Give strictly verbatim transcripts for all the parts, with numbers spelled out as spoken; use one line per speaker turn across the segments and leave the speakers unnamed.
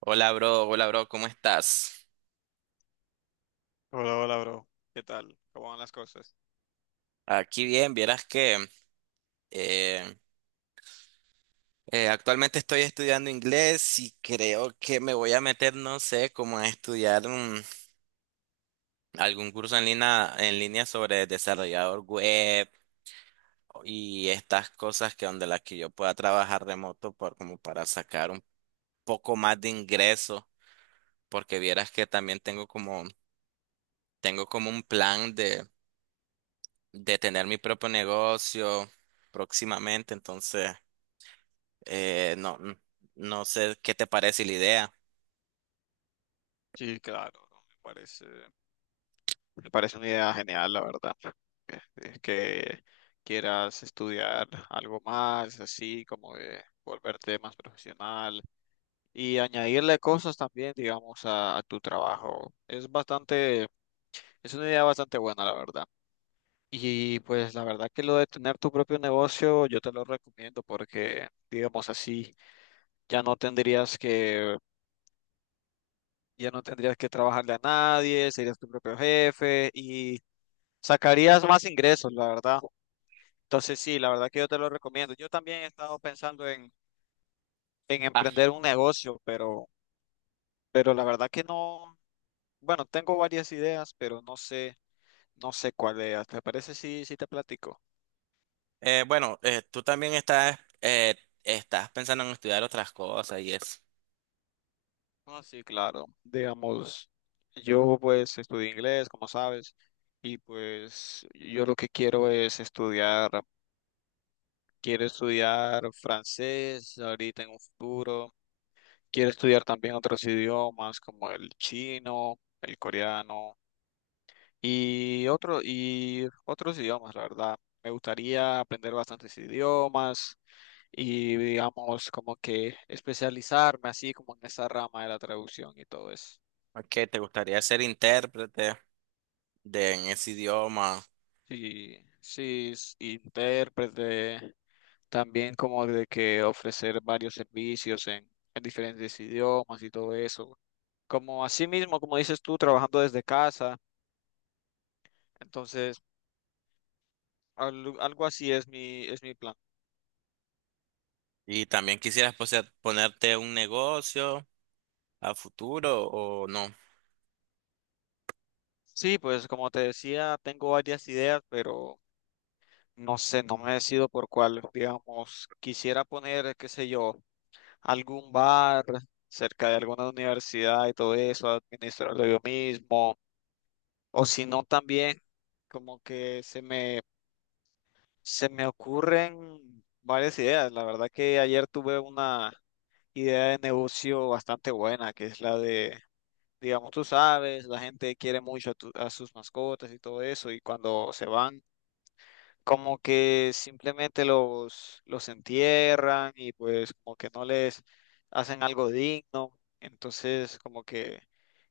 Hola, bro. Hola, bro. ¿Cómo estás?
Hola, hola, bro. ¿Qué tal? ¿Cómo van las cosas?
Aquí bien. Vieras que eh, eh, actualmente estoy estudiando inglés y creo que me voy a meter, no sé, como a estudiar un- algún curso en línea, en línea sobre desarrollador web y estas cosas que donde las que yo pueda trabajar remoto por, como para sacar un poco más de ingreso, porque vieras que también tengo como, tengo como un plan de, de tener mi propio negocio próximamente, entonces. Eh, no, n- no sé qué te parece la idea.
Sí, claro, bro, Me parece, me parece una idea genial, la verdad. Eh, Es que quieras estudiar algo más, así como de volverte más profesional y añadirle cosas también, digamos, a, a tu trabajo. Es bastante, es una idea bastante buena, la verdad. Y pues la verdad que lo de tener tu propio negocio, yo te lo recomiendo porque, digamos así, ya no tendrías que ya no tendrías que trabajarle a nadie, serías tu propio jefe y sacarías más ingresos, la verdad. Entonces sí, la verdad que yo te lo recomiendo. Yo también he estado pensando en, en
Ah,
emprender un negocio, pero, pero la verdad que no, bueno, tengo varias ideas, pero no sé, no sé cuál es. ¿Te parece si, si te platico?
eh, bueno, eh, Tú también estás, eh, estás pensando en estudiar otras cosas y es
Ah, sí, claro. Digamos, yo pues estudio inglés, como sabes, y pues yo lo que quiero es estudiar. Quiero estudiar francés ahorita en un futuro. Quiero estudiar también otros idiomas como el chino, el coreano y otro, y otros idiomas, la verdad. Me gustaría aprender bastantes idiomas y digamos como que especializarme así como en esa rama de la traducción y todo eso.
que te gustaría ser intérprete de en ese idioma,
Sí, sí, s- intérprete, también como de que ofrecer varios servicios en en diferentes idiomas y todo eso. Como así mismo, como dices tú, trabajando desde casa. Entonces, al- algo así es mi, es mi plan.
y también quisieras poseer- ponerte un negocio a futuro o no.
Sí, pues como te decía, tengo varias ideas, pero no sé, no me decido por cuál. Digamos, quisiera poner, qué sé yo, algún bar cerca de alguna universidad y todo eso, administrarlo yo mismo. O si no, también como que se me, se me ocurren varias ideas. La verdad que ayer tuve una idea de negocio bastante buena, que es la de, digamos, tú sabes, la gente quiere mucho a, tu- a sus mascotas y todo eso, y cuando se van, como que simplemente los, los entierran y pues como que no les hacen algo digno. Entonces, como que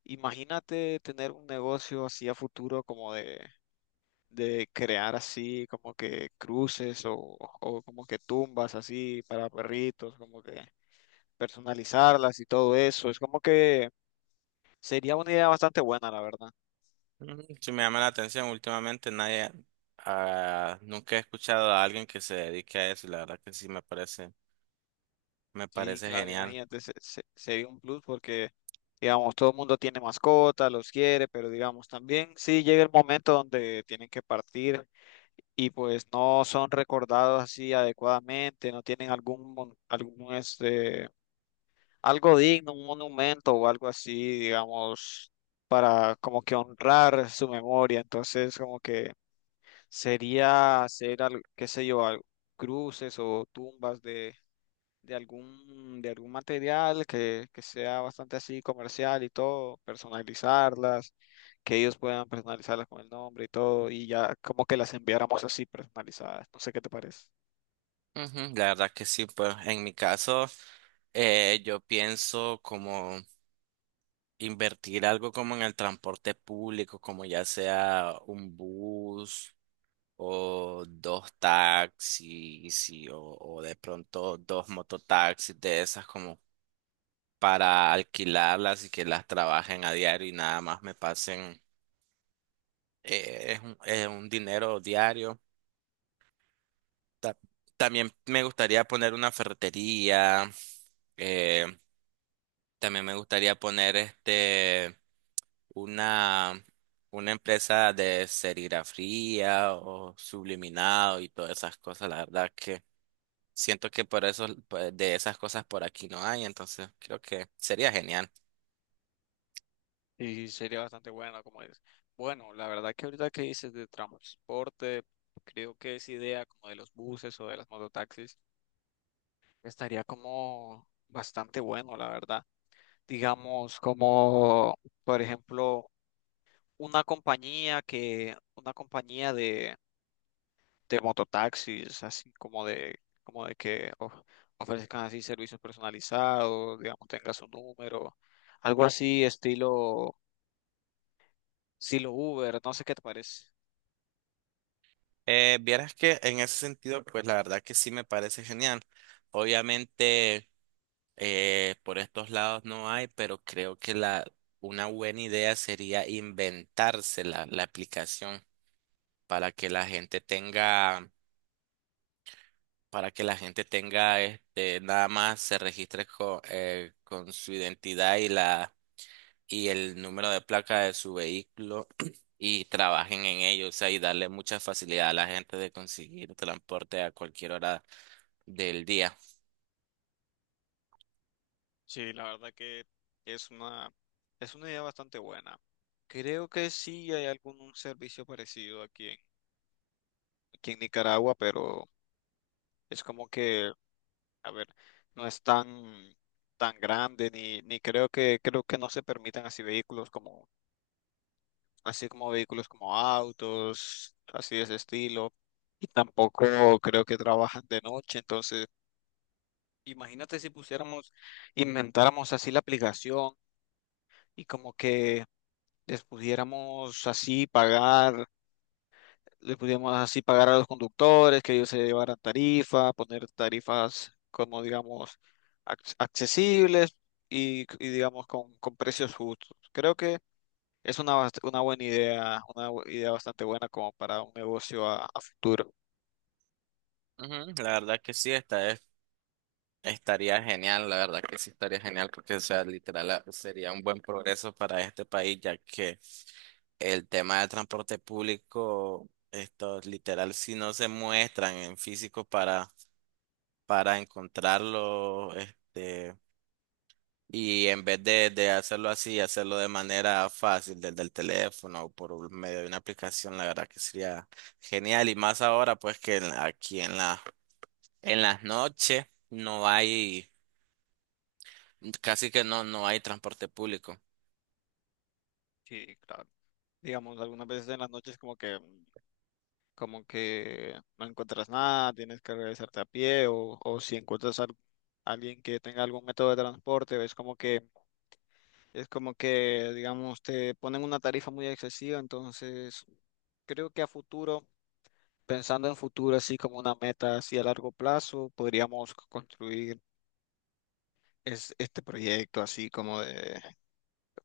imagínate tener un negocio así a futuro como de... de crear así como que cruces o, o como que tumbas así para perritos, como que personalizarlas y todo eso. Es como que sería una idea bastante buena, la verdad.
Mm, sí me llama la atención. Últimamente nadie, ah, nunca he escuchado a alguien que se dedique a eso, y la verdad que sí me parece, me
Y
parece
claro,
genial.
imagínate, se- se- sería un plus porque, digamos, todo el mundo tiene mascotas, los quiere, pero digamos, también sí llega el momento donde tienen que partir y pues no son recordados así adecuadamente, no tienen algún, mon- algún este, algo digno, un monumento o algo así, digamos, para como que honrar su memoria. Entonces, como que sería hacer, al- qué sé yo, al- cruces o tumbas de, de algún, de algún material que, que sea bastante así comercial y todo, personalizarlas, que ellos puedan personalizarlas con el nombre y todo, y ya como que las enviáramos así personalizadas. No sé qué te parece.
Ujú, la verdad que sí. Pues en mi caso eh, yo pienso como invertir algo como en el transporte público, como ya sea un bus o dos taxis y- o, o de pronto dos mototaxis de esas como para alquilarlas y que las trabajen a diario y nada más me pasen, eh, es un, es un dinero diario. Ta- También me gustaría poner una ferretería. eh, También me gustaría poner este una, una empresa de serigrafía o subliminado y todas esas cosas. La verdad que siento que por eso pues, de esas cosas por aquí no hay, entonces creo que sería genial.
Y sería bastante bueno, como es. Bueno, la verdad que ahorita que dices de transporte, creo que esa idea como de los buses o de las mototaxis estaría como bastante bueno, la verdad. Digamos, como por ejemplo una compañía que, una compañía de, de mototaxis, así como de, como de que of- ofrezcan así servicios personalizados, digamos, tenga su número, algo así estilo, estilo Uber, no sé qué te parece.
Eh, vieras que en ese sentido, pues la verdad que sí me parece genial. Obviamente eh, por estos lados no hay, pero creo que la una buena idea sería inventarse la la aplicación para que la gente tenga, para que la gente tenga este, nada más se registre con, eh, con su identidad y la y el número de placa de su vehículo y trabajen en ello, o sea, y darle mucha facilidad a la gente de conseguir transporte a cualquier hora del día.
Sí, la verdad que es una, es una idea bastante buena. Creo que sí hay algún un servicio parecido aquí en, aquí en Nicaragua, pero es como que, a ver, no es tan, tan grande, ni, ni creo que, creo que no se permitan así vehículos como, así como vehículos como autos, así de ese estilo. Y tampoco creo que trabajan de noche. Entonces, imagínate si pusiéramos, inventáramos así la aplicación y como que les pudiéramos así pagar le podíamos así pagar a los conductores, que ellos se llevaran tarifas, poner tarifas como digamos ac- accesibles y, y, digamos con, con precios justos. Creo que es una, bast- una buena idea, una bu- idea bastante buena como para un negocio a, a futuro.
Ujú, la verdad que sí. está Estaría genial, la verdad que sí estaría genial porque, o sea, literal ah, sería un buen progreso para este país, ya que el tema del transporte público, estos literal, si no se muestran en físico para, para encontrarlo, este, y en vez de, de hacerlo así, hacerlo de manera fácil, desde el teléfono o por un- medio de una aplicación, la verdad que sería genial. Y más ahora, pues que en- aquí en la, en las noches no hay. Casi que no, no hay transporte público.
Sí, claro. Digamos, algunas veces en las noches como que, como que no encuentras nada, tienes que regresarte a pie o, o si encuentras a alguien que tenga algún método de transporte, es como que, es como que, digamos, te ponen una tarifa muy excesiva, entonces creo que a futuro, pensando en futuro, así como una meta así a largo plazo, podríamos c- construir es- este proyecto así como de,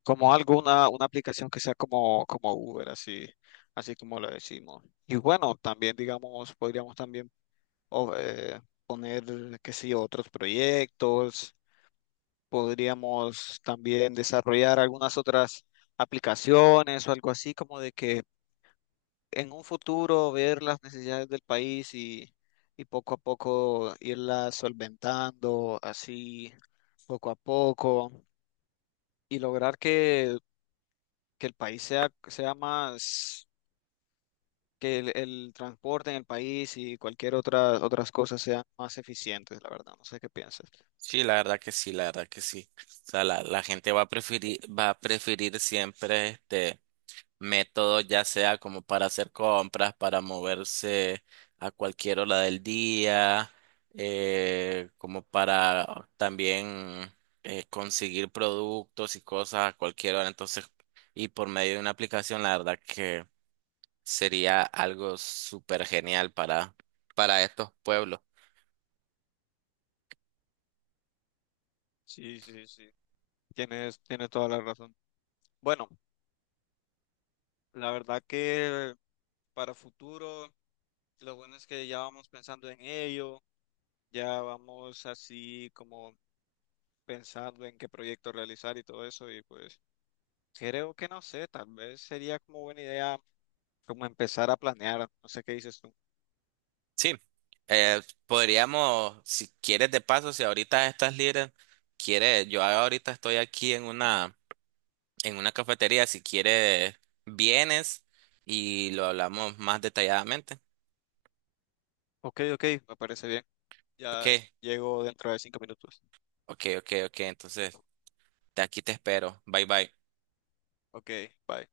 como algo, una, una aplicación que sea como, como Uber, así, así como lo decimos. Y bueno, también, digamos, podríamos también o- eh, poner, qué sé yo, otros proyectos. Podríamos también desarrollar algunas otras aplicaciones o algo así, como de que en un futuro ver las necesidades del país y, y poco a poco irlas solventando, así poco a poco, y lograr que, que el país sea, sea más, que el, el transporte en el país y cualquier otra, otras cosas sean más eficientes, la verdad, no sé qué piensas.
Sí, la verdad que sí, la verdad que sí. O sea, la, la gente va a preferir, va a preferir siempre este método, ya sea como para hacer compras, para moverse a cualquier hora del día, eh, como para también eh, conseguir productos y cosas a cualquier hora. Entonces, y por medio de una aplicación, la verdad que sería algo súper genial para, para estos pueblos.
Sí, sí, sí. Tienes, tienes toda la razón. Bueno, la verdad que para futuro. Lo bueno es que ya vamos pensando en ello, ya vamos así como pensando en qué proyecto realizar y todo eso. Y pues creo que no sé, tal vez sería como buena idea como empezar a planear. No sé qué dices tú.
Sí, eh, podríamos, si quieres de paso, si ahorita estás libre, quieres, yo ahorita estoy aquí en una, en una cafetería, si quieres, vienes y lo hablamos más detalladamente.
Ok, ok, me parece bien.
Ok,
Ya llego dentro de cinco minutos.
ok, ok, ok, entonces de aquí te espero. Bye, bye.
Ok, bye.